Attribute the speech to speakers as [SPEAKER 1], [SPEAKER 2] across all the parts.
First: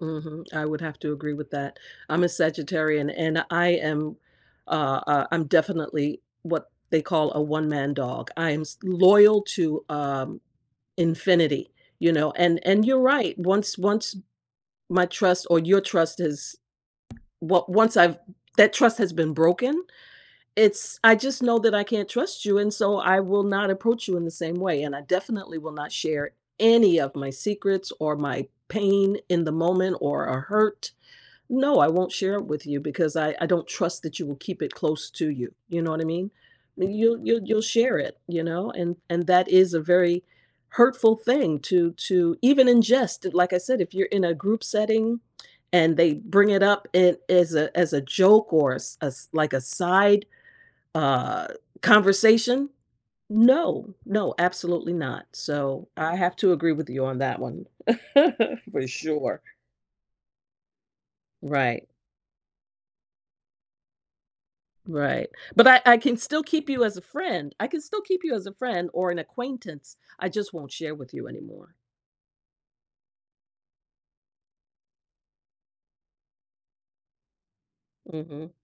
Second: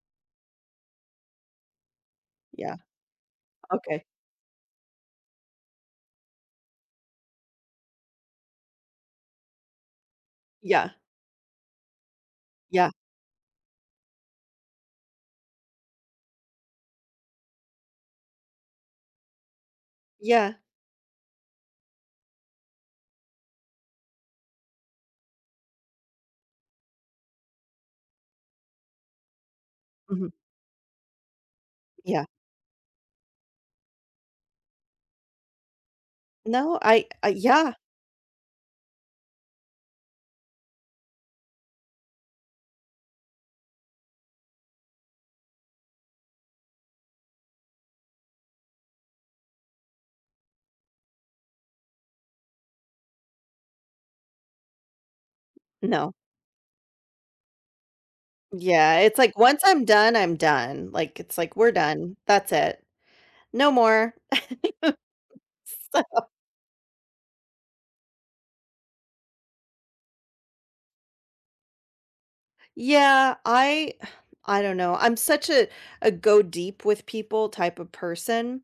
[SPEAKER 1] Mhm, I would have to agree with that. I'm a
[SPEAKER 2] Yeah.
[SPEAKER 1] Sagittarian, and I
[SPEAKER 2] Okay.
[SPEAKER 1] am, uh, uh, I'm definitely what they call a one-man dog, I am s loyal to, um,
[SPEAKER 2] Yeah.
[SPEAKER 1] infinity, you know? And and
[SPEAKER 2] Yeah.
[SPEAKER 1] you're right, once once my trust or your trust is well, once I've that trust has been broken,
[SPEAKER 2] Yeah.
[SPEAKER 1] it's I just know that I can't trust you, and so I will not approach you in the same way, and I definitely will not share any of my secrets or my pain in the moment or
[SPEAKER 2] Mhm.
[SPEAKER 1] a hurt. No, I won't
[SPEAKER 2] Yeah.
[SPEAKER 1] share it with you because I I don't trust that you will keep it close to you, you know what I mean?
[SPEAKER 2] No,
[SPEAKER 1] And
[SPEAKER 2] I
[SPEAKER 1] you'll
[SPEAKER 2] Uh,
[SPEAKER 1] you'll you'll
[SPEAKER 2] yeah.
[SPEAKER 1] share it, you know? And and that is a very hurtful thing to to even ingest, like I said, if you're in a group setting and they bring it up in as a as a joke or a s s like a side, uh, conversation, no, no, absolutely not. So,
[SPEAKER 2] No.
[SPEAKER 1] I have to agree with you on that one. For
[SPEAKER 2] Yeah, it's like
[SPEAKER 1] sure.
[SPEAKER 2] once I'm done, I'm done, like, it's like, "We're
[SPEAKER 1] Right.
[SPEAKER 2] done, that's it. No more."
[SPEAKER 1] Right, but I I
[SPEAKER 2] So
[SPEAKER 1] can still keep you as a friend, I can still keep you as a friend or an acquaintance, I just won't share with you anymore.
[SPEAKER 2] Yeah, I I don't know, I'm such a a go deep with people type of
[SPEAKER 1] Mhm.
[SPEAKER 2] person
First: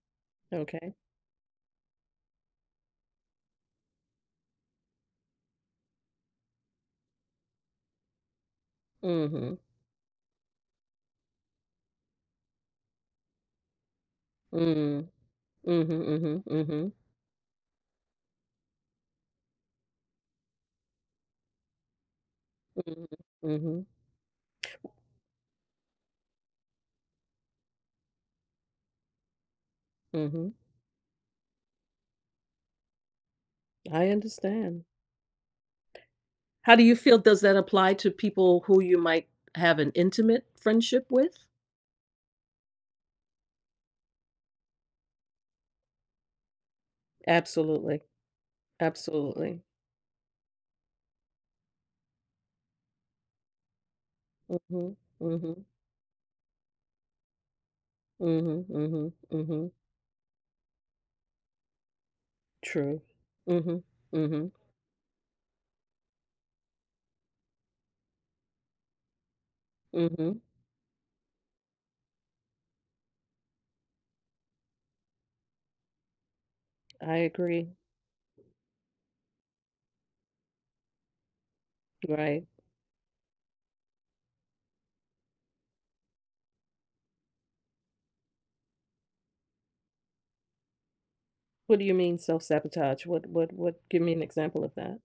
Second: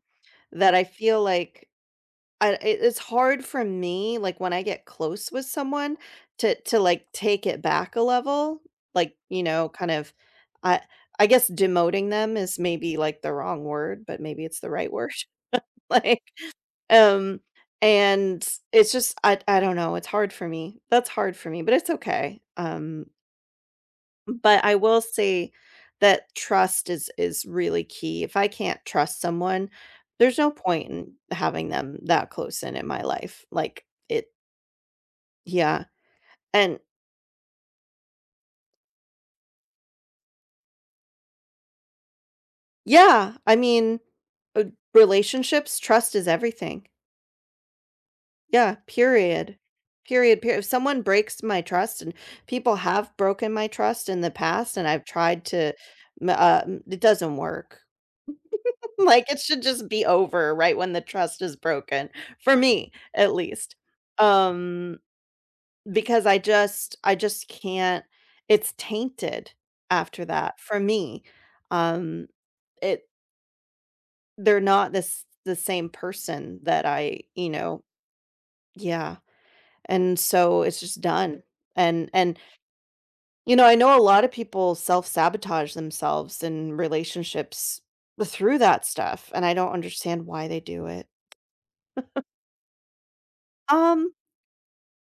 [SPEAKER 2] that I
[SPEAKER 1] Okay.
[SPEAKER 2] feel like I e it's hard for me, like, when I get close with someone to to, like, take it back a level, like, you
[SPEAKER 1] Mhm.
[SPEAKER 2] know, kind of I I guess demoting them is maybe, like, the wrong word, but maybe it's the right
[SPEAKER 1] Mm.
[SPEAKER 2] word?
[SPEAKER 1] Mhm,
[SPEAKER 2] Like
[SPEAKER 1] mhm, mhm.
[SPEAKER 2] um, and it's just I I don't know, it's hard for me; that's hard for me. But it's okay.
[SPEAKER 1] Mm.
[SPEAKER 2] Um
[SPEAKER 1] Mhm.
[SPEAKER 2] m but I
[SPEAKER 1] W
[SPEAKER 2] will say that trust is is really key. If I can't trust someone, there's no
[SPEAKER 1] Mhm.
[SPEAKER 2] point in having them that close and in my life. Like,
[SPEAKER 1] I
[SPEAKER 2] it
[SPEAKER 1] understand.
[SPEAKER 2] Yeah,
[SPEAKER 1] How
[SPEAKER 2] and
[SPEAKER 1] do you feel does that apply to people who you might have an intimate friendship with?
[SPEAKER 2] Yeah! I mean, r relationships, trust is everything.
[SPEAKER 1] Absolutely.
[SPEAKER 2] Yeah, period.
[SPEAKER 1] Absolutely.
[SPEAKER 2] Period, per if someone breaks my trust, and people have broken my trust in the past, and
[SPEAKER 1] Mhm,
[SPEAKER 2] I've tried
[SPEAKER 1] mhm.
[SPEAKER 2] to ma uh, m it doesn't work.
[SPEAKER 1] Mhm, mhm,
[SPEAKER 2] Like, it should
[SPEAKER 1] mhm.
[SPEAKER 2] just be over right when the trust is broken, for me
[SPEAKER 1] True.
[SPEAKER 2] at least,
[SPEAKER 1] Mhm, mhm.
[SPEAKER 2] um because I just I just can't it's tainted after
[SPEAKER 1] Mhm.
[SPEAKER 2] that, for me. Um, it They're not the s the same person that
[SPEAKER 1] I
[SPEAKER 2] I, you
[SPEAKER 1] agree.
[SPEAKER 2] know Yeah. And so, it's just done, and and
[SPEAKER 1] Right.
[SPEAKER 2] you know, I know a lot of people self-sabotage themselves in relationships through that stuff, and I don't understand why they do it.
[SPEAKER 1] What do you mean self-sabotage? What what what Give
[SPEAKER 2] Um
[SPEAKER 1] me an example of that.